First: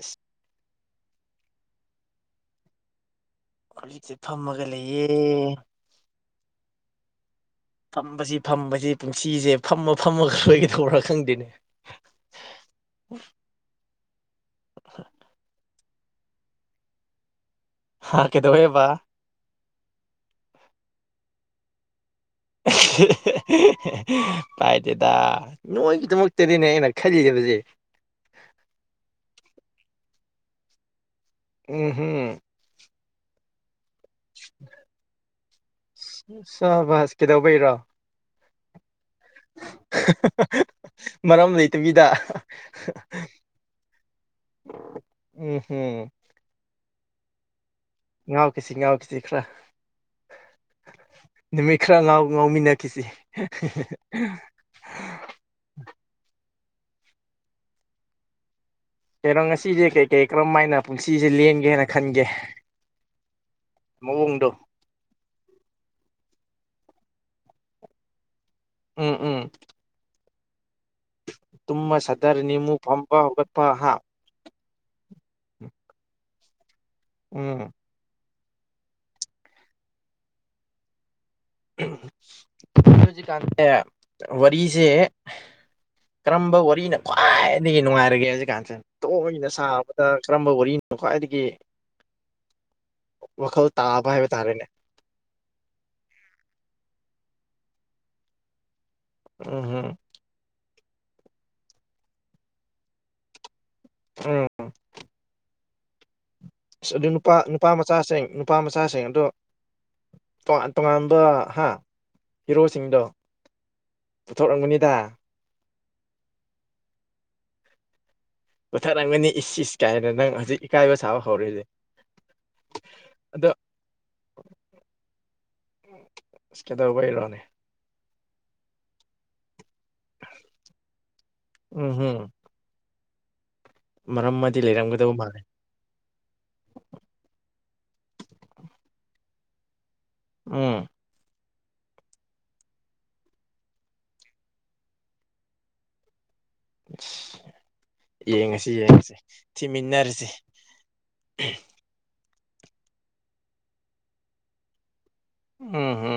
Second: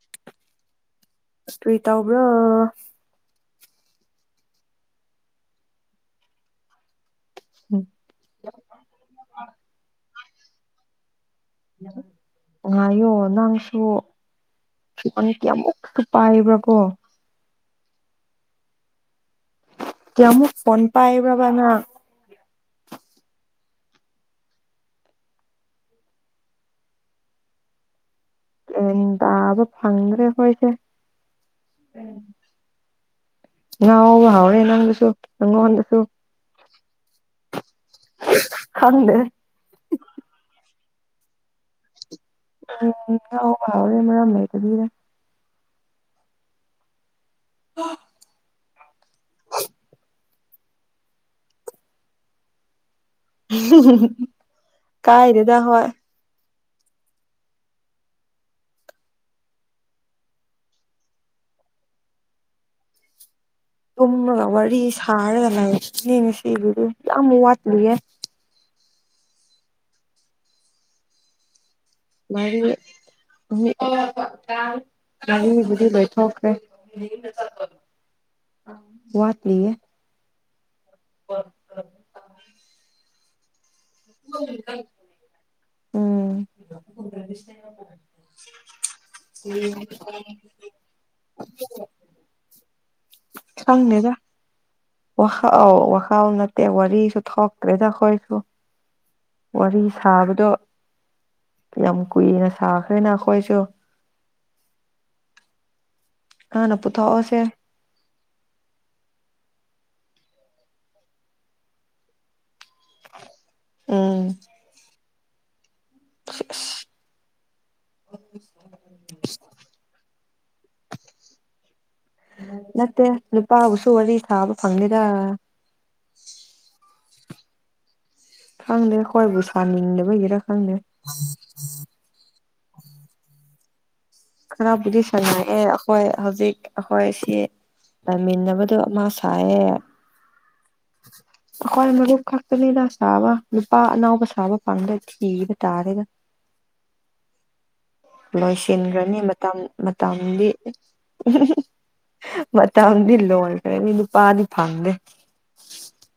ꯑꯁ ꯀ꯭ꯔꯤ ꯇꯧꯕ꯭ꯔꯣ ꯈꯨꯂꯤꯛꯁꯦ ꯐꯝꯃꯒ ꯂꯩꯌꯦ ꯐꯝꯕꯁꯤ ꯐꯝꯕꯁꯤ ꯄꯟꯁꯤꯁꯦ ꯐꯝꯃ ꯐꯝꯃꯒ ꯂꯣꯏꯒꯗꯧꯕ꯭ꯔꯥ ꯈꯪꯗꯦꯅꯦ ꯎꯪꯉꯥꯏꯌꯣ ꯅꯪꯁꯨ ꯐꯣꯟꯖꯤ ꯀꯌꯥꯃꯨꯛ ꯇꯨ ꯄꯥꯏꯕ꯭ꯔꯥ ꯀꯣ ꯍꯥ ꯀꯩꯗꯧꯋꯦꯕ ꯀꯌꯥ ꯃꯨꯛ ꯐꯣꯟ ꯄꯥꯏꯕ꯭ꯔꯕꯥ ꯅꯪ ꯑꯁꯤ ꯍꯦ ꯍꯦ ꯍꯍ ꯍꯦ ꯄꯥꯏꯗꯦꯗ ꯅꯣꯏꯒꯤꯗꯃꯛꯇꯗꯤꯅꯦ ꯑꯩꯅ ꯈꯜꯂꯤꯖꯤꯕꯖꯦ ꯂꯧꯁꯤꯟꯕ ꯉꯝꯗꯕ ꯆꯥꯕ ꯐꯪꯗ꯭ꯔꯦ ꯑꯈꯣꯏꯁꯦ ꯑꯦ ꯍꯦ ꯉꯥꯎꯕ ꯍꯧꯔꯦ ꯅꯪꯗꯨꯁꯨ ꯅꯪꯉꯣꯟꯗꯁꯨ ꯁꯕꯥꯁ ꯀꯩꯗꯧꯕꯩꯔꯣ ꯈꯪꯗꯦꯍꯦ ꯍꯍ ꯍ ꯍ ꯍ ꯃꯔꯝ ꯂꯩꯇꯕꯤꯗ ꯑꯍꯥ ꯎꯝ ꯉꯥꯎꯕ ꯍꯧꯔꯦ ꯃꯔꯝ ꯂꯩꯇꯕꯤꯗ ꯑꯦ ꯍꯦ ꯂꯧꯁꯤꯟꯕ ꯉꯝꯗꯕ ꯉꯥꯎꯀꯤꯁꯤ ꯉꯥꯎꯀꯤꯁꯤ ꯈꯔ ꯅꯨꯃꯤꯠ ꯈꯔ ꯉꯥꯎ ꯉꯥꯎꯃꯤꯟꯅꯈꯤꯁꯤ꯫ ꯀꯥꯏꯗꯦꯗ ꯍꯣꯏ꯫ ꯀꯩꯅꯣ ꯉꯁꯤꯁꯦ ꯀꯩ ꯀꯩ ꯀꯔꯝ ꯃꯥꯏꯅ ꯄꯨꯟꯁꯤꯁꯦ ꯂꯦꯟꯒꯦ ꯍꯥꯏꯅ ꯈꯟꯒꯦ꯫ ꯇꯨꯝꯃꯒ ꯃꯑꯣꯡꯗꯣ ꯋꯥꯔꯤ ꯁꯥꯔꯒꯅ ꯂꯩꯌꯦ ꯉꯁꯤꯒꯤꯗꯤ ꯌꯥꯝ ꯋꯥꯠꯂꯤꯌꯦ꯫ ꯎꯝ ꯎꯝ꯫ ꯇꯨꯝꯃ ꯁꯠ꯫ [unintelligible] ꯋꯥꯔꯤꯕꯨꯗꯤ ꯂꯣꯏꯊꯣꯈꯔ꯭ꯦ ꯎꯝ ꯋꯥꯠ ꯂꯤꯌꯦ [unintelligible] ꯣꯖꯤ ꯀꯥꯟꯗ ꯋꯥꯔꯤꯁꯦ ꯎꯝ ꯀꯔꯝꯕ ꯋꯥꯔꯤꯅ ꯈ꯭ꯋꯥꯏꯗꯒꯤ ꯅꯨꯡꯉꯥꯏꯔꯒꯦ ꯍꯧꯖꯤꯛꯀꯥꯟꯁꯦ ꯇꯣꯛꯅ ꯁꯥꯕꯗ ꯀꯔꯝꯕ ꯋꯥꯔꯤꯅꯣ ꯈ꯭ꯋꯥꯏꯗꯒꯤ [unintelligible] ꯋꯥꯈꯜ ꯇꯥꯕ ꯍꯥꯏꯕ ꯇꯥꯔꯦꯅꯦ ꯋꯥꯈꯥꯎ ꯋꯥꯈꯥꯎ ꯅꯠꯇꯦ ꯋꯥꯔꯤꯁꯨ ꯊꯣꯛꯇ꯭ꯔꯦꯗꯈꯣꯏꯁꯨ ꯎꯝ ꯋꯥꯔꯤ ꯎꯝ ꯁꯥꯕꯗꯣ ꯌꯥꯝ ꯀꯨꯏꯅ ꯁꯥꯈ꯭ꯔꯦꯅ ꯑꯩꯈꯣꯏꯁꯨ ꯎꯝ ꯍꯥꯟꯅ ꯑꯗꯨ ꯑꯗꯨ ꯅꯨꯄꯥ ꯄꯨꯊꯣꯛꯑꯁꯦ ꯅꯨꯄꯥ ꯃꯆꯥꯁꯤꯡ ꯅꯨꯄꯥ ꯃꯆꯥꯁꯤꯡ ꯑꯗꯣ ꯇꯣꯉꯥꯟ ꯇꯣꯉꯥꯟꯕ ꯍꯥ ꯍꯤꯔꯣꯁꯤꯡꯗꯣ ꯎꯝ ꯄꯨꯊꯣꯔꯝꯒꯅꯤꯗ [unintelligible] ꯄꯨꯊꯔꯝꯒꯅꯤ ꯏꯁ ꯏꯁ ꯀꯥꯏꯅ ꯅꯪ ꯍꯧꯖꯤꯛ ꯏꯀꯥꯏꯕ ꯁꯥꯕ ꯍꯧꯔꯤꯅꯦ ꯅꯠꯇꯦ ꯅꯨꯄꯥꯕꯨꯁꯨ ꯋꯥꯔꯤ ꯁꯥꯕ ꯐꯪꯗꯦꯗ ꯀꯦꯗꯕꯩꯔꯣꯅꯦ ꯈꯪꯗꯦ ꯑꯩꯈꯣꯏꯕꯨ ꯁꯥꯅꯤꯡꯗꯕꯒꯤꯔ ꯈꯪꯗꯦ ꯎꯝ ꯍꯝ ꯑꯃꯗꯤ ꯈꯔꯕꯨꯗꯤ ꯂꯩꯔꯝꯒꯗꯧ ꯃꯥꯜꯂꯦ ꯁꯥꯅꯩꯑꯦ ꯍꯣꯏ ꯍꯧꯖꯤꯛ ꯑꯩꯈꯣꯏ ꯁꯤ ꯂꯩꯃꯤꯟꯅꯕꯗꯣ ꯑꯃ ꯁꯥꯏꯌꯦ ꯎꯝ [unintelligible] ꯑꯩꯈꯣꯏ ꯃꯔꯨꯞ ꯈꯛꯇꯅꯤꯗ ꯁꯥꯕ ꯅꯨꯄꯥ ꯑꯅꯥꯎꯕ ꯁꯥꯕ ꯐꯪꯗ꯭ꯔꯦ ꯊꯤꯕ ꯇꯥꯔꯦꯗ [unintelligible] ꯌꯦꯡꯉꯁꯤ ꯌꯦꯡꯉꯁꯤ ꯂꯣꯏꯁꯤꯟꯈ꯭ꯔꯅꯤ ꯃꯇꯝ ꯊꯤꯃꯤꯟꯅꯔꯁꯤ ꯃꯇꯝꯗꯤ ꯃꯇꯝꯗꯤ ꯂꯣꯏꯈ꯭ꯔꯅꯤ ꯅꯨꯄꯥꯗꯤ ꯐꯪꯗꯦ ꯎꯝ ꯍꯝ꯫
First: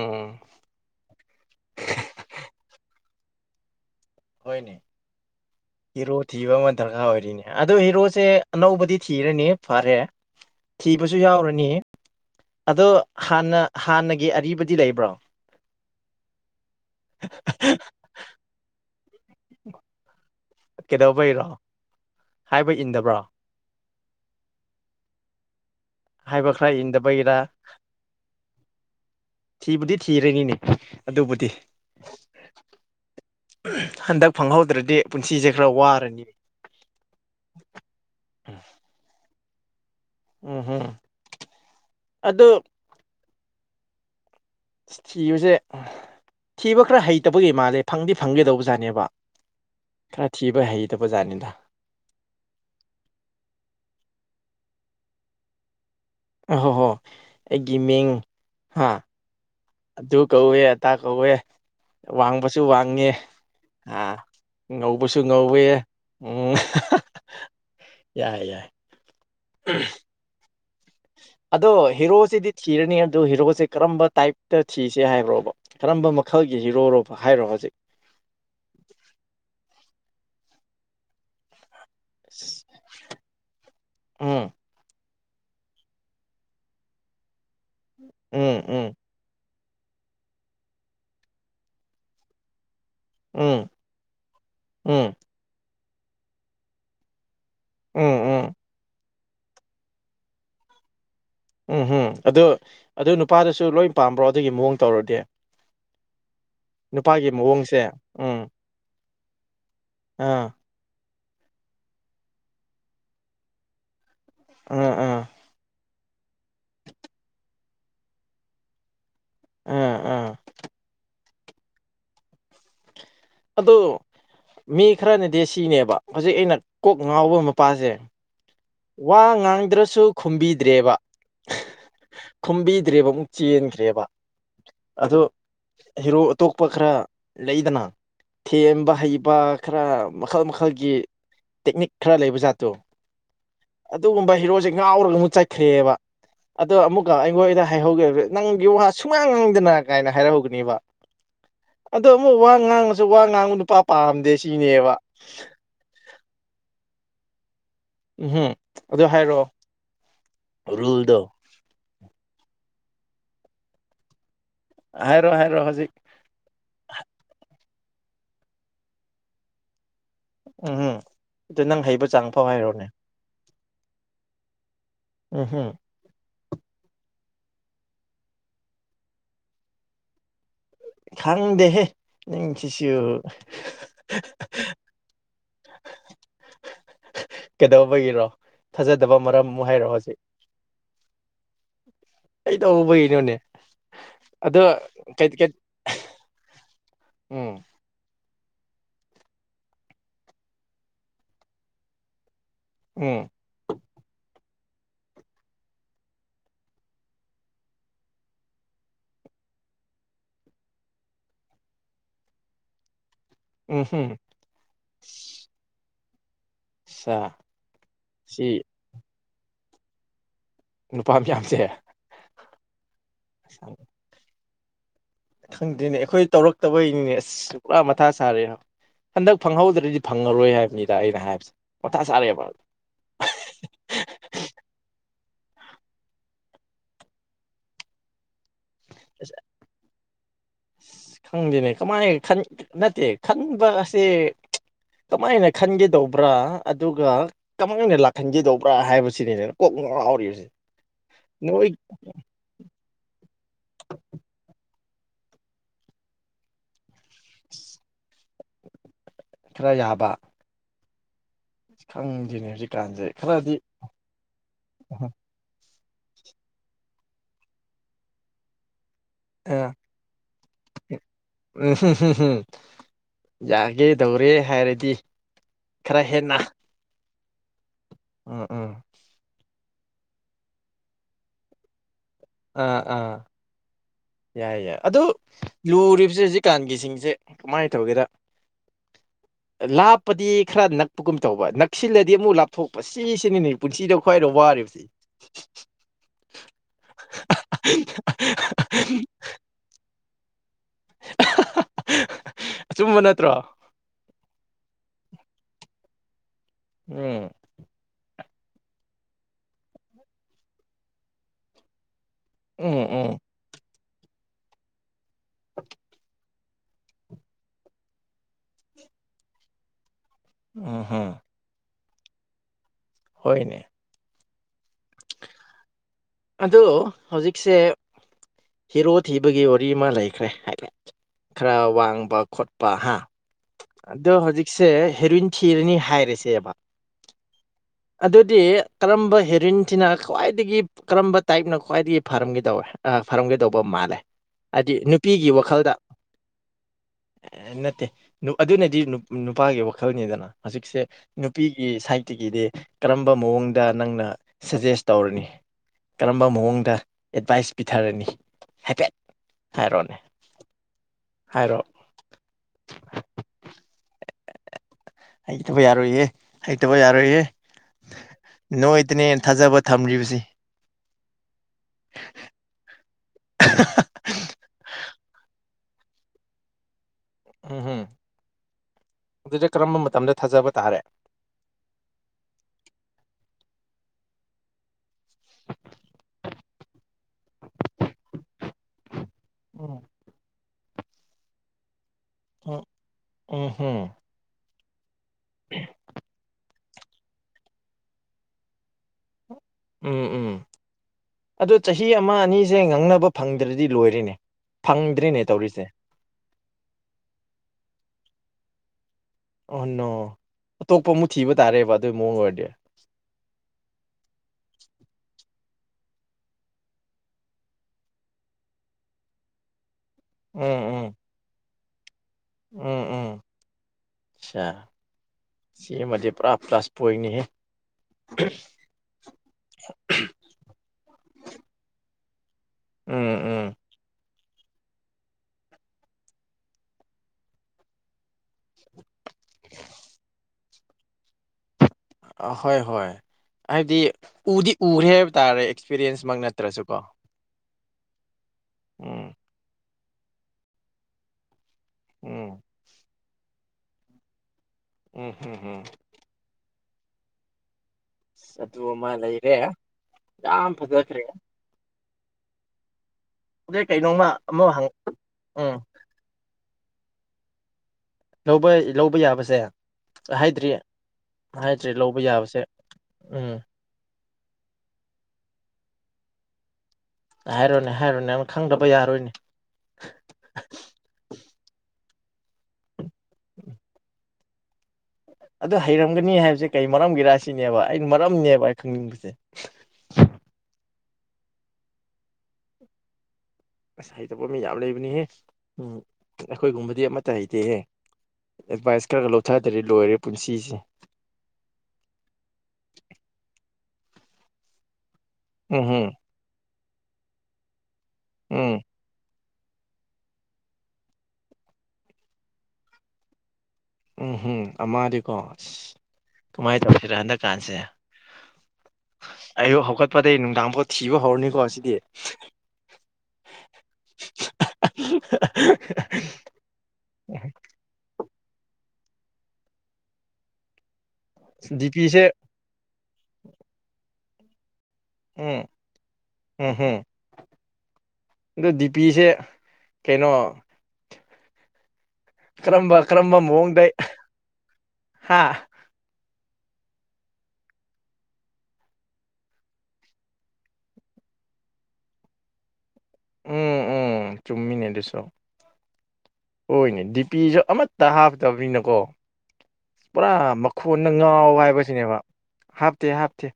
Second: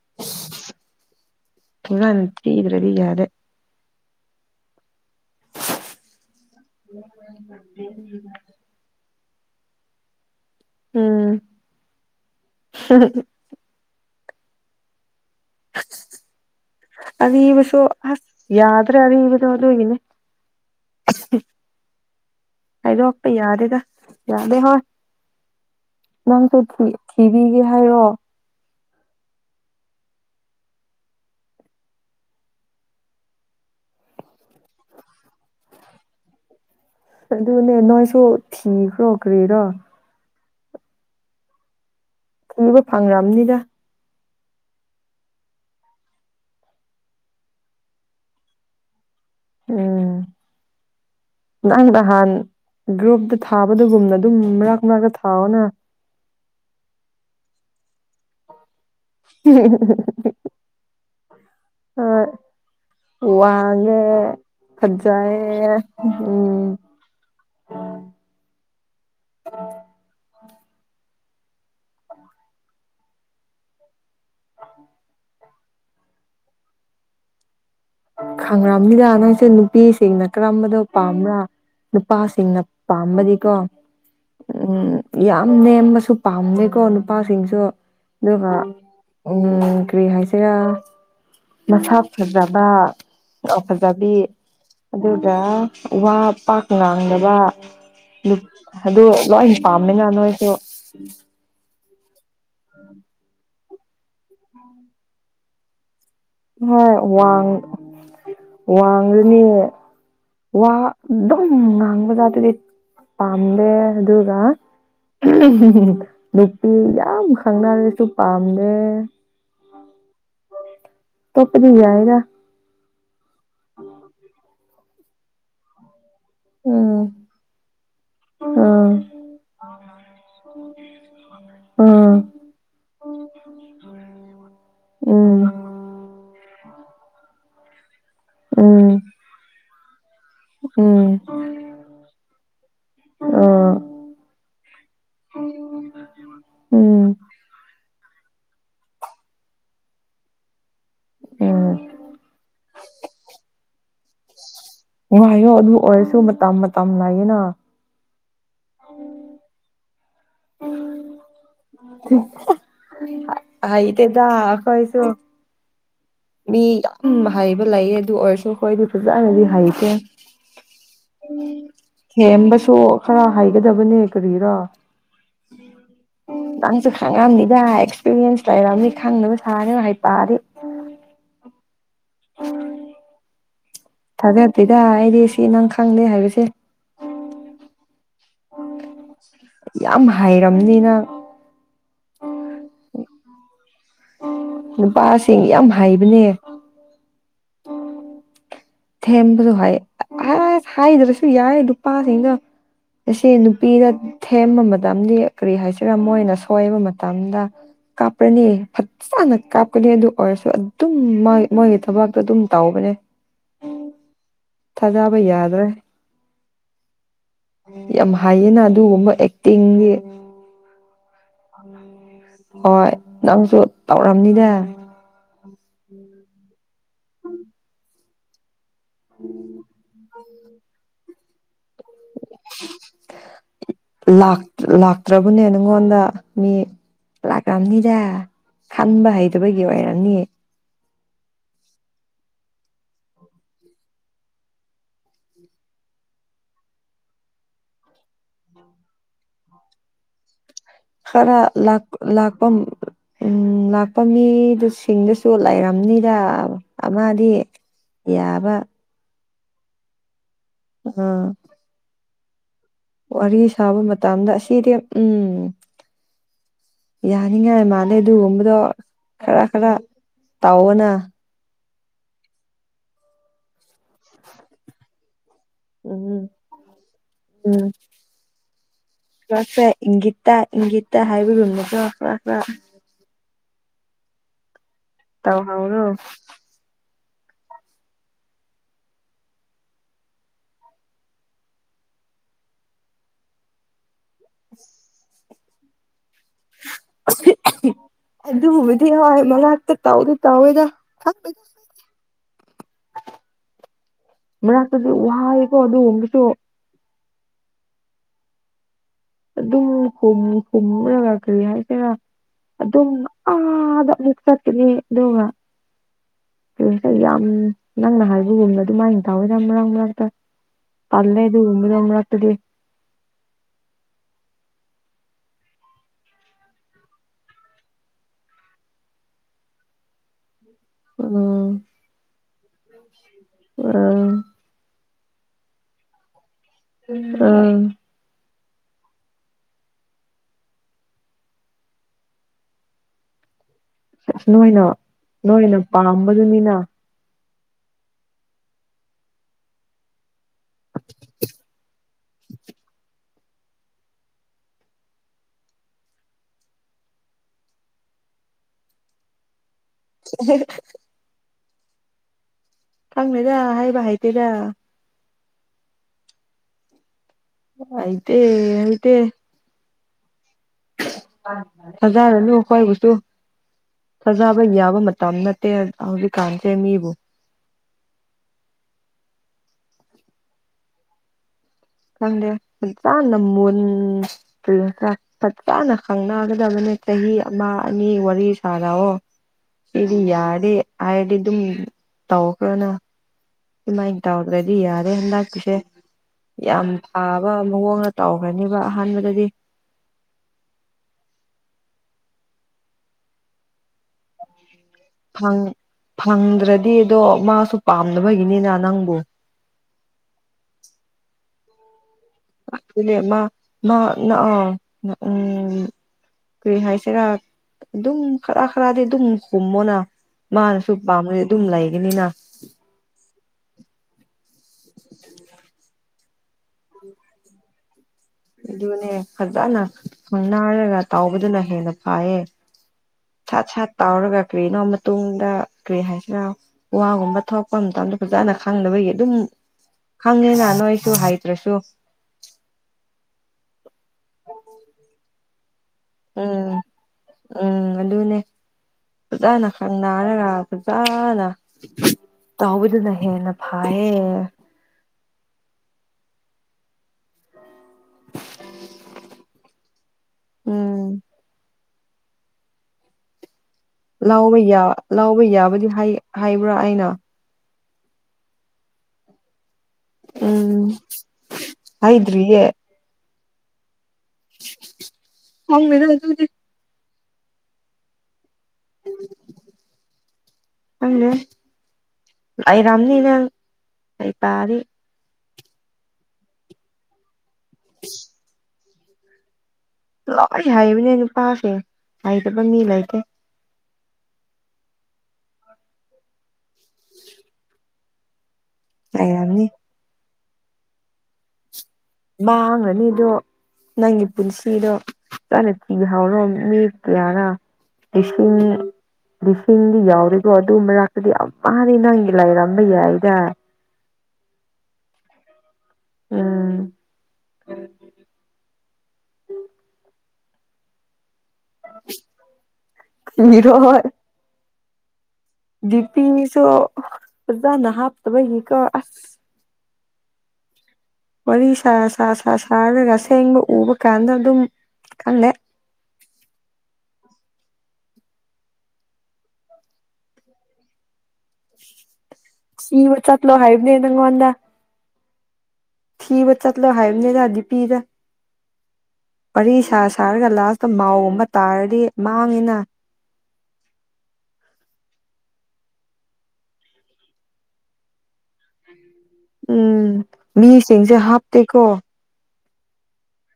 [unintelligible] ꯏ꯭ꯔꯗꯤ ꯌꯥꯗꯦ ꯍꯣꯏꯅꯦ ꯍꯤꯔꯣ ꯊꯤꯕ ꯑꯃ ꯗꯔꯀꯥꯔ ꯑꯣꯏꯔꯤꯅꯦ ꯑꯗꯨ ꯍꯤꯔꯣꯁꯦ ꯑꯅꯧꯕꯗꯤ ꯊꯤꯔꯅꯤ ꯐꯔꯦ ꯊꯤꯕꯁꯨ ꯎꯝ ꯌꯥꯎꯔꯅꯤ ꯑꯗꯣ ꯍꯥꯟꯅ ꯍꯥꯟꯅꯒꯤ ꯑꯔꯤꯕꯗꯤ ꯂꯩꯕ꯭ꯔꯣ ꯑꯔꯤꯕꯁꯨ ꯌꯥꯗ꯭ꯔꯦ ꯑꯔꯤꯕꯗꯣ ꯑꯗꯨꯒꯤꯅꯤ ꯀꯩꯗꯧꯕꯩꯔꯣ ꯍꯥꯏꯕ ꯏꯟꯗꯕ꯭ꯔꯣ ꯍꯥꯏꯗꯣꯄ ꯌꯥꯗꯦꯗ ꯌꯥꯗꯦ ꯍꯣꯏ ꯍꯥꯏꯕ ꯅꯪꯁꯨ ꯈꯔ ꯏꯟꯗꯕꯩꯔꯥ ꯊꯤꯕꯤꯒꯦ ꯍꯥꯏꯔꯣ ꯊꯤꯕꯨꯗꯤ ꯊꯤꯔꯅꯤꯅꯦ ꯑꯗꯨꯕꯨꯗꯤ ꯍꯟꯗꯛ ꯐꯪꯍꯧꯗ꯭ꯔꯗꯤ ꯄꯨꯟꯁꯤꯁꯦ ꯈꯔ ꯋꯥꯔꯅꯤ ꯑꯗꯨꯅꯦ ꯅꯣꯏꯁꯨ ꯊꯤꯈ꯭ꯔꯣ ꯀꯔꯤꯔꯥ ꯎꯝ ꯍꯨꯝ ꯄꯨꯕ ꯐꯪꯈ꯭ꯔꯕꯅꯤꯗ ꯑꯁ ꯊꯤꯕꯁꯦ ꯊꯤꯕ ꯈꯔ ꯍꯩꯇꯕꯒꯤ ꯃꯥꯜꯂꯦ ꯐꯪꯗꯤ ꯐꯪꯒꯦꯗꯧꯕꯖꯥꯠꯅꯦꯕ ꯎꯝ ꯈꯔ ꯊꯤꯕ ꯍꯩꯇꯕꯥꯖꯠꯅꯤꯗ ꯅꯪ ꯅꯍꯥꯟ ꯒ꯭ꯔꯨꯞꯇ ꯊꯥꯕꯗꯨꯒꯨꯝꯅ ꯑꯗꯨꯝ ꯃꯔꯛ ꯃꯔꯛꯇ ꯊꯥꯎꯑꯣꯅ ꯑ ꯍꯣ ꯍꯣ ꯑꯩꯒꯤ ꯃꯤꯡ ꯍꯥ ꯑꯗꯨ ꯀꯧꯋꯦ ꯑꯗꯥ ꯀꯧꯋꯦ ꯍꯣꯏ ꯋꯥꯡꯕꯁꯨ ꯋꯥꯡꯉꯦ ꯋꯥꯡꯉꯦ ꯑꯥ ꯉꯧꯕꯁꯨ ꯉꯧꯋꯦ ꯐꯖꯩꯌꯦ ꯎꯝ ꯌꯥꯏ ꯌꯥꯏ ꯑꯗꯣ ꯍꯤꯔꯣꯁꯤꯗꯤ ꯊꯤꯔꯅꯤ ꯑꯗꯣ ꯍꯤꯔꯣꯁꯦ ꯀꯔꯝꯕ ꯇꯥꯏꯞꯇ ꯊꯤꯁꯦ ꯍꯥꯏꯕ꯭ꯔꯣꯕ ꯀꯔꯝꯕ ꯃꯈꯜꯒꯤ ꯍꯤꯔꯣꯔꯣ ꯍꯥꯏꯔꯣ ꯍꯧꯖꯤꯛ ꯈꯥꯡ꯭ꯔꯥꯝ ꯂꯤꯗ ꯅꯪꯁꯨ ꯅꯨꯄꯤꯁꯤꯡꯅ ꯀꯔꯝꯕꯗꯣ ꯄꯥꯝꯕ꯭ꯔꯥ ꯅꯨꯄꯥꯁꯤꯡꯅ ꯄꯥꯝꯕꯗꯤꯀꯣ ꯎꯝ ꯌꯥꯝ ꯅꯦꯝꯕꯁꯨ ꯄꯥꯝꯗꯦꯀꯣ ꯅꯨꯄꯥꯁꯤꯡꯁꯨ꯫ ꯑꯗꯨꯒ ꯎꯝ ꯎꯝ ꯎꯝ ꯀꯔꯤ ꯍꯥꯏꯁꯤꯔꯥ ꯃꯁꯥꯛ ꯐꯖꯕ ꯎꯝ ꯕꯥ ꯆꯥꯕꯤ ꯎꯝ ꯑꯗꯨꯒ ꯋꯥ ꯄꯥꯛ ꯉꯥꯡꯗꯕ ꯎꯝ ꯎꯝ ꯑꯗꯨ ꯂꯣꯏ ꯄꯥꯝꯃꯤꯅ ꯅꯣꯏꯁꯨ ꯎꯝ ꯍꯝ ꯑꯗꯨ ꯑꯗꯨ ꯅꯨꯄꯥꯗꯁꯨ ꯂꯣꯏ ꯄꯥꯝꯕ꯭ꯔꯣ ꯑꯗꯨꯒꯤ ꯃꯑꯣꯡ ꯇꯧꯔꯗꯤ ꯍꯣꯏ ꯅꯨꯄꯥꯒꯤ ꯋꯥꯡ ꯃꯑꯣꯡꯁꯦ ꯎꯝ ꯋꯥꯡꯔꯅꯤ ꯑꯥ ꯋꯥ ꯑꯗꯨꯝ ꯉꯥꯡꯕꯖꯥꯠꯗꯨꯗꯤ ꯄꯥꯝꯗꯦ ꯑꯗꯨꯒꯥ ꯑꯥ ꯑꯥ [unintelligible] ꯅꯨꯄꯤ ꯌꯥꯝ ꯈꯪꯅꯔꯁꯨ ꯄꯥꯝꯗꯦ ꯑꯥ ꯑꯥ ꯇꯨꯞꯄꯖꯨ ꯌꯥꯏꯗ ꯑꯗꯨ ꯃꯤ ꯈꯔꯅꯗꯤ ꯁꯤꯅꯦꯕ ꯍꯧꯖꯤꯛ ꯑꯩꯅ ꯀꯣꯛ ꯎꯝ ꯉꯥꯎꯕ ꯃꯄꯥꯁꯦ ꯎꯝ ꯋꯥ ꯉꯥꯡꯗ꯭ꯔꯁꯨ ꯈꯨꯝꯕꯤꯗ꯭ꯔꯦꯕ ꯎꯝ ꯈꯨꯝꯕꯤꯗ꯭ꯔꯦꯕ ꯑꯃꯨꯛ ꯆꯦꯟꯈ꯭ꯔꯦꯕ ꯑꯗꯣ ꯎꯝ ꯍꯤꯔꯣ ꯑꯇꯣ ꯑꯄ ꯈꯔ ꯂꯩꯗꯅ ꯊꯦꯝꯕ ꯎꯝ ꯍꯩꯕ ꯈꯔ ꯃꯈꯜ ꯃꯈꯜꯒꯤ ꯎꯝ ꯇꯦꯛꯅꯤꯛ ꯈꯔ ꯂꯩꯕ ꯖꯥꯠꯇꯣ ꯑꯣ ꯑꯗꯨꯒꯨꯝꯕ ꯍꯤꯔꯣꯁꯦ ꯉꯥꯎꯔꯒ ꯑꯃꯨꯛ ꯆꯠꯈ꯭ꯔꯦꯕ ꯑꯗꯣ ꯑꯃꯨꯛꯀ ꯎꯝ ꯑꯩꯈꯣꯏꯗ ꯍꯥꯏꯍꯧꯒꯦ ꯅꯪꯒꯤ ꯋꯥ ꯁꯨꯃꯥꯡ ꯉꯥꯡꯗꯅ ꯀꯥꯏꯅ ꯍꯥꯏꯔꯛꯍꯧꯒꯅꯦꯕ ꯎꯝ ꯑꯗꯣ ꯑꯃꯨꯛ ꯋꯥ ꯉꯥꯡꯉꯁꯨ ꯋꯥ ꯉꯥꯡꯕ ꯅꯨꯄꯥ ꯄꯥꯝꯗꯦ ꯁꯤꯅꯦꯕ ꯅꯨꯡꯉꯥꯏꯌꯣ ꯑꯗꯨ ꯑꯣꯏꯔꯁꯨ ꯃꯇꯝ ꯃ ꯇꯝ ꯅꯏꯩꯅ ꯎꯝꯍꯨꯝ ꯑꯗꯨ ꯍꯥꯏꯔꯣ ꯔꯨꯜꯗꯣ ꯍꯩꯇꯦꯗ ꯑꯩꯈꯣꯏꯁꯨ ꯍꯥꯏꯔꯣ ꯍꯥꯏꯔꯣ ꯍꯧꯖꯤꯛ ꯃꯤ ꯌꯥꯝ ꯍꯩꯕ ꯂꯩꯌꯦ ꯑꯗꯨ ꯑꯣꯏꯔꯁꯨ ꯑꯩꯈꯣꯏꯗꯤ ꯐꯖꯅꯗꯤ ꯍꯩꯇꯦ ꯎꯝꯍꯝ ꯑꯗꯨ ꯅꯪ ꯍꯩꯕ ꯆꯥꯡ ꯐꯥꯎ ꯊꯦꯝꯕꯁꯨ ꯍꯥꯏꯔꯣꯅꯦ ꯈꯔ ꯍꯥꯏꯒꯗꯕꯅꯦ ꯀꯔꯤꯔꯥ ꯎꯝꯍꯝ ꯅꯪꯁꯨ ꯈꯪꯉꯝꯅꯤꯗ ꯑꯦꯛꯁꯄꯤꯔꯤꯌꯦꯟꯁ ꯂꯩꯔꯝꯅꯤ ꯈꯪꯗꯕ ꯁꯥꯔꯅꯨ ꯍꯩꯄꯥꯗꯤ ꯈꯪꯗꯦꯍꯦ ꯅꯪ ꯆꯤꯁꯨ ꯊꯥꯒꯠꯇꯦꯗ ꯑꯩꯗꯤ ꯁꯤ ꯅꯪ ꯈꯪꯗꯦ ꯍꯥꯏꯕꯁꯦ ꯀꯩꯗꯧꯕꯒꯤꯔꯣ ꯊꯥꯖꯗꯕ ꯃꯔꯝ ꯑꯃꯨꯛ ꯍꯥꯏꯔꯣ ꯌꯥꯝ ꯍꯧꯖꯤꯛ ꯍꯩꯔꯝꯅꯤ ꯅꯪ ꯑꯩ ꯇꯧꯕꯩꯅꯣꯅꯦ ꯑꯗꯣ ꯀꯩꯠ ꯅꯨꯄꯥꯁꯤꯡ ꯀꯦꯠ ꯌꯥꯝ ꯍꯩꯕꯅꯦ ꯎꯝ ꯊꯦꯝꯕꯁꯨ ꯍꯩ ꯍꯥꯏ ꯑꯁ ꯍꯥꯏꯗ꯭ꯔꯁꯨ ꯌꯥꯏ ꯅꯨꯄꯥꯁꯤꯡꯗꯣ ꯉꯁꯤ ꯎꯝ ꯅꯨꯄꯤꯗ ꯊꯦꯝꯕ ꯃꯇꯝꯗꯤ ꯀꯔꯤ ꯍꯥꯏꯁꯤꯔꯥ ꯃꯣꯏꯅ ꯁꯣꯏꯕ ꯃꯇꯝꯗ ꯀꯥꯞꯄ꯭ꯔꯅꯦ ꯆꯞ ꯆꯥꯅ ꯀꯥꯞꯀꯅꯤ ꯑꯗꯨ ꯑꯣꯏꯔꯁꯨ ꯑꯗꯨꯝ ꯃꯣꯏ ꯃꯣꯏꯒꯤ ꯊꯕꯛꯇꯣ ꯑꯗꯨꯝ ꯇꯧꯕꯅꯦ ꯎ ꯍꯝ ꯊꯥꯖꯕ ꯌꯥꯗ꯭ꯔꯦ ꯁꯥ ꯌꯥꯝ ꯍꯥꯏꯌꯦꯅ ꯁꯤ ꯑꯗꯨꯒꯨꯝꯕ ꯑꯦꯛꯇꯤꯡꯒꯤ ꯅꯨꯄꯥ ꯃꯌꯥꯝꯁꯦ ꯍꯣꯏ ꯅꯪꯁꯨ ꯇꯧꯔꯝꯅꯤꯗ ꯈꯪꯗꯦꯅꯦ ꯑꯩꯈꯣꯏ ꯇꯧꯔꯛꯇꯕꯩꯅꯤꯅꯦ ꯑꯁ ꯄꯨꯔꯥ ꯃꯊꯥ ꯁꯥꯔꯦ ꯍꯟꯗꯛ ꯐꯪꯍꯧꯗ꯭ꯔꯗꯤ ꯐꯪꯉꯔꯣꯏ ꯍꯥꯏꯕꯅꯤꯗ ꯑꯩꯅ ꯍꯥꯏꯕꯁꯦ ꯃꯊꯥ ꯁꯥꯥꯔꯦꯕ [inaudible] ꯂꯥꯛꯇ꯭ꯔꯕꯅꯦ ꯅꯪꯉꯣꯟꯗ ꯃꯤ ꯂꯥꯛꯕꯅꯤꯗꯦ ꯈꯟꯕ ꯑꯁ ꯍꯩꯇꯕꯒꯤ ꯑꯣꯏꯔꯅꯤꯌꯦ ꯑꯁ ꯈꯪꯗꯦꯅꯦ ꯀꯃꯥꯏꯅ ꯅꯠꯇꯦ ꯈꯟꯕꯁꯦ ꯀꯃꯥꯏꯅ ꯈꯟꯒꯗꯧꯕ꯭ꯔꯥ ꯑꯗꯨꯒ ꯀꯃꯥꯏꯅꯅ ꯂꯥꯛꯍꯟꯈꯤꯗꯧꯕ꯭ꯔꯥ ꯍꯥꯏꯕꯁꯤꯅꯤꯅꯦꯅ ꯀꯣꯛ ꯉꯥꯎꯔꯤꯕꯁꯦ ꯈꯔ ꯅꯣꯏ ꯂ ꯂꯥꯛꯄ ꯎꯝ ꯂꯥꯛꯄ ꯃꯤꯗꯨꯁꯤꯡꯗꯨꯁꯨ ꯂꯩꯔꯝꯅꯤꯗ ꯑꯃꯗꯤ ꯌꯥꯕ ꯈꯔ ꯌꯥꯕ ꯑꯥ ꯈꯪꯗꯦꯅꯦ ꯍꯧꯖꯤꯛ ꯋꯥꯔꯤ ꯁꯥꯕ ꯃꯇꯝꯗ ꯑꯁꯤꯗꯤ ꯎꯝ ꯌꯥꯅꯤꯡꯉꯥꯏ ꯃꯥꯂ ꯑꯗꯨꯒꯨꯝꯕꯗꯣ ꯈꯔ ꯈꯔ ꯑ ꯇꯧꯑꯣꯅ ꯎꯝ ꯎꯝ ꯎꯝ ꯌꯥꯒꯦ ꯇꯧꯔꯦ ꯍꯥꯏꯔꯗꯤ ꯈꯔ ꯎꯝ ꯍꯦꯟꯅ ꯎꯝ ꯎꯝ ꯎꯝ ꯈ꯭ꯔ ꯈ꯭ꯔꯦ ꯏꯪꯒꯤꯇꯥ ꯏꯪꯒꯤꯇꯥ ꯍꯥꯏꯕꯒꯨꯝꯃꯤꯗ꯭ꯔꯣ ꯈꯔ ꯈꯔꯥ ꯑꯥ ꯑꯥ ꯌꯥꯏ ꯌꯥꯏ ꯑꯗꯨ ꯇꯧꯍꯧꯔꯣ ꯂꯨꯔꯤꯕꯁꯤ ꯍꯧꯖꯤꯛ ꯀꯥꯟꯒꯤꯁꯤꯡꯁꯦ ꯀꯃꯥꯏꯅ ꯇꯧꯒꯦꯗ [inaudible] ꯂꯥꯞꯄꯗꯤ ꯈꯔ ꯅꯛꯄꯒꯨꯝ ꯇꯧꯕ ꯅꯛꯁꯤꯜꯂꯗꯤ ꯑꯃꯨꯛ ꯂꯥꯞꯊꯣꯛꯄ ꯁꯤꯁꯤꯅꯤꯅꯦ ꯄꯨꯟꯁꯤꯗ ꯈ꯭ꯋꯥꯏꯗ ꯋꯥꯔꯤꯕꯁꯤ [inaudible] ꯑꯗꯨꯕꯕꯨꯗꯤ ꯍꯣꯏ ꯃꯉꯛꯇ ꯇꯥꯎꯗꯤ ꯇꯧꯋꯦꯗ ꯑꯆꯨꯝꯕ ꯅꯠꯇ꯭ꯔꯣ [inaudible] ꯃꯅꯥꯛꯇꯗꯤ ꯋꯥꯀꯣ ꯑꯗꯨꯒꯨꯝꯕꯁꯨ ꯎꯝ ꯑꯗꯨꯝ ꯍꯨꯝꯂꯒ ꯀꯔꯤ ꯍꯥꯏꯁꯤꯦꯔꯥ ꯎꯝ ꯑꯗꯨꯝ ꯎꯝ ꯑ ꯑꯗ ꯃꯤꯠ ꯆꯠꯀꯅꯤ ꯑꯗꯨꯒꯕ [inaudible] ꯌꯥꯝ ꯅꯪꯅ ꯍꯥꯏꯕꯒꯨꯝꯅ ꯑꯗꯨꯃꯥꯏꯅ ꯇꯧꯋꯦ ꯌꯥꯝ ꯃꯔꯛ ꯃꯔꯛꯇ ꯎꯝ ꯎꯝ ꯄꯜꯦ ꯑꯗꯨ ꯎꯃꯤꯗꯝ ꯃꯠꯇꯗꯤ ꯍꯣꯏꯅꯦ ꯑ ꯍꯧꯖꯤꯛꯁꯦ ꯍꯤꯔꯣ ꯊꯤꯕꯒꯤ ꯋꯥꯔꯤ ꯑꯃ ꯂꯩꯈ꯭ꯔꯦ ꯍꯥꯏꯗꯤ ꯎꯝ ꯈꯔ ꯋꯥꯡꯕ ꯈꯣꯠꯄ ꯍꯥ ꯎꯝ ꯑꯣ ꯍꯧꯖꯤꯛ ꯁꯦ ꯍꯦꯔꯣꯏꯏꯟ ꯊꯤꯔꯅꯤ ꯍꯥꯏꯔꯤꯁꯦꯕ ꯎꯝ ꯑꯗꯨꯗꯤ ꯀꯔꯝꯕ ꯍꯦꯔꯣꯏꯟꯁꯤꯅ ꯈ꯭ꯋꯥꯏꯗꯒꯤ ꯀꯔꯝꯕ ꯇꯥꯏꯞꯅ ꯈ꯭ꯋꯥꯏꯗꯒꯤ ꯐꯥꯔꯝꯒꯦ ꯇꯧꯋꯦ ꯐꯔꯝꯒꯗꯧꯕ ꯃꯥꯜꯂꯦ ꯑꯁ ꯅꯣꯏꯅ ꯍꯥꯏꯗꯤ ꯅꯨꯄꯤꯒꯤ ꯅꯣꯏꯅ ꯋꯥꯈꯜꯗ ꯄꯥꯝꯕꯗꯨꯅꯤꯅ ꯅꯠꯇꯦ ꯑꯗꯨꯅꯗꯤ ꯅꯨꯄꯥꯒꯤ ꯋꯥꯈꯜꯅꯤꯗꯅ ꯍꯧꯖꯤꯛꯁꯦ ꯅꯨꯄꯤꯒꯤ ꯁꯥꯏꯠꯇꯒꯤꯗꯤ ꯀꯔꯝꯕ ꯃꯑꯣꯡꯗ ꯅꯪꯅ ꯁꯖꯦꯁ ꯇꯧꯔꯅꯤ ꯀꯔꯝꯕ ꯃꯑꯣꯡꯗ ꯑꯦꯠꯚꯥꯏꯁ ꯄꯤꯊꯔꯅꯤ ꯍꯥꯏꯐꯦꯠ ꯍꯥꯏꯔꯣꯅꯦ ꯍ ꯍꯥꯏꯔꯣ ꯊꯪꯅꯗ ꯍꯥꯏꯕ ꯍꯥꯏꯩꯇꯦꯗ ꯍꯩꯇꯕ ꯌꯥꯔꯣꯏꯌꯦꯦ ꯍꯩꯇꯕ ꯌꯥꯔꯣꯏꯌꯦ ꯍꯩꯇꯦ ꯍꯩꯇꯦ ꯅꯣꯏꯇꯅꯦꯅ ꯊꯥꯖꯕ ꯊꯝꯔꯤꯕꯁꯤ ꯍꯖꯥ ꯍꯅꯤꯈꯣꯏ ꯨ ꯊꯥꯖꯕ ꯌꯥꯕ ꯃꯇꯝ ꯅꯠꯇꯦ ꯍꯧꯖꯤꯛꯀꯥꯟꯁꯦ ꯃꯤꯕꯨ ꯎꯝ ꯎꯝ ꯑꯗꯨꯗ ꯀꯔꯝꯕ ꯃꯇꯝꯗ ꯊꯥꯖꯕ ꯇꯥꯔꯦ ꯀꯗꯦ ꯅꯝꯟ ꯐꯠ ꯆꯥꯅ ꯈꯪꯅꯒꯗꯕꯅꯦ ꯆꯍꯤ ꯑꯃ ꯑꯅꯤ ꯋꯥꯔꯤ ꯁꯥꯔꯛꯑꯣ ꯎꯝ ꯁꯤꯗꯤ ꯌꯥꯔꯦ ꯍꯥꯏꯔꯗꯤ ꯑꯗꯨꯝ ꯎꯝ ꯇꯧꯈ꯭ꯔꯅ ꯎꯝ ꯍꯝ ꯇꯥꯎꯗ꯭ꯔꯗꯤ ꯌꯥꯔꯦ ꯍꯟꯗꯛꯀꯤꯁꯦ ꯌꯥꯝ ꯇꯥꯕ ꯃꯑꯣꯡꯗ ꯇꯧꯈ꯭ꯔꯅꯦꯕ ꯑꯍꯥꯟꯕꯗꯗꯤ ꯎꯝ ꯎꯝ ꯑꯗꯣ ꯆꯍꯤ ꯑꯃ ꯑꯅꯤꯁꯦ ꯉꯥꯡꯅꯕ ꯐꯪꯗ꯭ꯔꯗꯤ ꯂꯣꯏꯔꯤꯅꯦ ꯐꯪꯗ꯭ꯔꯤꯅꯦ ꯐꯪ ꯇꯧꯔꯤꯁꯦ ꯐꯪꯗ꯭ꯔꯗꯤ ꯑꯗꯣ ꯃꯥꯁꯨ ꯄꯥꯝꯅꯕꯒꯤꯅꯤꯅ ꯅꯪꯕꯨ ꯑ ꯅꯣ ꯑꯇꯣꯞꯄ ꯑꯃꯨꯛ ꯊꯤꯕ ꯇꯥꯔꯦꯕ ꯑꯗꯨꯒꯤ ꯃꯑꯣꯡ ꯑꯣꯏꯔꯗꯤ ꯃꯥ ꯃꯥ ꯑ ꯎꯝ ꯀꯩ ꯍꯥꯏꯁꯤꯔꯥ ꯑꯗꯨꯝ ꯈꯔ ꯈꯔꯗꯤ ꯑꯗꯨꯝ ꯍꯨꯝꯃꯣꯅ ꯎꯝ ꯃꯥꯅꯁꯨ ꯎꯝ ꯄꯥꯝꯝꯕꯗꯤ ꯑꯗꯨꯝ ꯂꯩꯒꯅꯤꯅ ꯎꯝ ꯎꯝ ꯑ ꯁꯤ ꯃ ꯄ꯭ꯔꯥꯞ ꯀ꯭ꯂ꯭ꯂꯥꯁ ꯄꯣꯏꯅꯤꯍꯦ ꯑꯗꯨꯅꯦ ꯐꯖꯅ ꯁꯣꯡꯅꯥꯔꯒ ꯇꯥꯎꯕꯗꯨꯅ ꯍꯦꯟꯅ ꯐꯌꯦ ꯎꯝ ꯁꯥꯠ ꯎꯝ ꯁꯥꯠ ꯇꯥꯎꯔꯒ ꯀꯩꯅꯣ ꯃꯇꯨꯡꯗ ꯀꯔꯤ ꯍꯥꯏꯁꯤꯔꯑꯣ ꯋꯥꯒꯨꯝꯕ ꯊꯔꯛꯄ ꯃꯇꯝꯗ ꯐꯖꯅ ꯈꯪꯅꯕꯒꯤ ꯑꯗꯨꯝ ꯈꯪꯉꯦ ꯅꯍꯥꯟ ꯅꯣꯏꯁꯨ ꯍꯇ꯭ꯔꯁꯨ ꯑꯍꯣꯏ ꯍꯣꯏ ꯍꯥꯏꯕꯗꯤ ꯎꯗꯤ ꯎꯔꯦ ꯍꯥꯏꯕ ꯇꯥꯔꯦ ꯑꯦꯛꯁꯄꯤꯔꯤꯌꯦꯟꯁꯃꯛ ꯎꯝ ꯅꯠꯇ꯭ꯔꯁꯨ ꯀꯣ ꯎꯝ ꯑꯗꯨꯅꯦ ꯎꯝ ꯐꯖꯅ ꯈꯪ ꯅꯥꯔꯒ ꯐꯖꯅ ꯎꯝ ꯇꯍꯕꯨꯗꯨꯅꯍꯦꯅꯐꯍꯦ ꯎꯝ ꯍꯝ ꯎꯝ ꯁ ꯑꯗꯨ ꯑꯃ ꯂꯩꯔꯦ ꯌꯥꯝ ꯎꯝ ꯐꯖꯈ꯭ꯔꯦ ꯑꯗꯩ ꯀꯩꯅꯣꯝꯃ ꯂꯥꯎꯕ ꯑꯃ ꯍꯪ ꯌꯥ ꯂꯥꯎꯕ ꯎꯝ ꯌꯥꯕꯗꯤ ꯍꯥꯏꯕ꯭ꯔꯥ ꯑꯩꯅ ꯂꯧꯕ ꯂꯧꯕ ꯌꯥꯕꯁꯦ ꯎꯝ ꯍꯥꯏꯗ꯭ꯔꯤ ꯍꯥꯏꯗ꯭ꯔꯤ ꯂꯧꯕ ꯌꯥꯕꯁꯦ ꯍꯩꯗ꯭ꯔꯤꯌꯦ ꯎꯝ ꯍ ꯃꯗ ꯑꯗꯨ ꯍꯥꯏꯔꯣꯅꯦ ꯍꯥꯏꯔꯣꯅꯦ ꯑꯗꯨꯅ ꯈꯪꯗꯕ ꯌꯥꯔꯣꯏꯅꯦ ꯅꯪꯅꯦ ꯑꯩꯔꯝꯅꯤ ꯅ ꯑꯩ ꯇꯥꯔꯤ ꯑꯗꯨ ꯍꯩꯔꯝꯒꯅꯤ ꯍꯥꯏꯕꯁꯦ ꯀꯩ ꯃꯔꯝꯒꯤꯔꯥ ꯁꯤꯅꯦꯕ ꯑꯩꯅ ꯃꯔꯝꯅꯦꯕ ꯑꯩ ꯈꯪꯅꯤꯡꯕꯁꯦ ꯂꯣꯏ ꯍꯩꯕꯅꯦ ꯅꯨꯄꯥꯁꯦ ꯍꯩꯇꯕ ꯃꯤ ꯂꯩꯇꯦ ꯑꯁ ꯍꯩꯇꯕ ꯃꯤ ꯌꯥꯝ ꯂꯩꯕꯅꯤꯍꯦ ꯎꯝ ꯑꯩꯈꯣꯏꯒꯨꯝꯕꯗꯤ ꯑꯃꯠꯇ ꯍꯩꯇꯦꯍꯦ ꯑꯦꯗꯚꯥꯏꯁ ꯈꯔꯒ ꯍꯩꯔꯝꯅꯤ ꯂꯧꯊꯗꯔꯤ ꯂꯣꯏꯔꯦ ꯄꯨꯟꯁꯤꯁꯦ ꯃꯥꯡꯉꯅꯤꯗꯣ ꯅꯪꯒꯤ ꯄꯨꯟꯁꯤꯗꯣ ꯆꯥꯅ ꯎꯝ ꯍꯝ ꯊꯤꯕꯍꯥꯎꯔꯣ ꯃꯤ ꯀꯔ ꯁ ꯎꯝ ꯂꯤꯁꯤꯡꯗꯤ ꯌꯥꯎꯔꯤꯀꯣ ꯑꯗꯨ ꯃꯔꯥꯛꯛꯇꯗꯤ ꯑꯗꯤ ꯅꯪꯒꯤ ꯂꯥꯏꯔꯝꯕ ꯌꯥꯏꯗ ꯎꯝ ꯎꯝ ꯑꯃꯗꯤꯗꯤꯀꯣ ꯑꯁ ꯎꯝ ꯀꯃꯥꯏꯅ ꯇꯧꯔꯦ ꯍꯟꯗꯛꯀꯥꯟꯁꯦ ꯑꯩ ꯍꯛꯠ ꯄꯥꯇꯩ ꯗꯝꯄꯔ ꯊꯔꯤꯕ ꯍꯔꯅꯤ ꯀꯣꯁꯤ [unintelligible] [unintelligible] ꯗꯤꯄꯤꯁꯨ ꯐꯖꯥꯅ ꯍꯥꯞꯇꯕꯒꯤ ꯀꯣ ꯑꯁ ꯋꯥꯔꯤ ꯁꯥ ꯁꯥ ꯗꯤꯄꯤꯁꯦ ꯁꯥ ꯁꯥꯔꯒ ꯑꯁꯦꯡꯕ ꯎꯕ ꯀꯥꯟꯗ ꯑꯗꯨꯝ ꯈꯪꯂꯦ ꯑꯦ ꯑꯦꯍ‌ꯦ ꯑꯗꯣ ꯗꯤꯄꯤꯁꯦ ꯀꯩꯅꯣ ꯀꯔꯝꯕ ꯁꯤꯕ ꯆꯠꯂꯣ ꯍꯥꯏꯕꯅꯦ ꯅꯪꯉꯣꯟꯗ ꯍꯥꯥ ꯊꯤꯕ ꯆꯠꯂꯣ ꯍꯥꯏꯕꯅꯤꯗ ꯗꯤꯄꯤꯗ‌ꯣ ꯋꯥꯔꯤ ꯁꯥ ꯁꯥꯔꯒ ꯂꯥꯁꯇ ꯃꯥꯎꯒꯨꯝꯕ ꯇꯥꯔꯗꯤ ꯃꯥꯡꯉꯤꯅ ꯎꯝ ꯎꯝ ꯆꯨꯝꯃꯤꯅꯦ ꯑꯗꯨꯁꯨ ꯍꯣꯏꯅꯦ ꯗꯤꯄꯤꯁꯨ ꯑꯃꯠꯇ ꯍꯥꯞꯇꯕꯅꯤꯅꯀꯣ ꯎꯝ ꯄꯨꯔꯥ ꯃꯈꯣꯟꯗ ꯃꯤꯁꯤꯡꯁꯦ ꯉꯥꯎ ꯍꯥꯞꯇꯦꯀꯣ ꯍꯥꯏꯕꯁꯤꯅꯦꯕ ꯍꯥꯞꯇꯦ ꯍꯥꯞꯇꯦ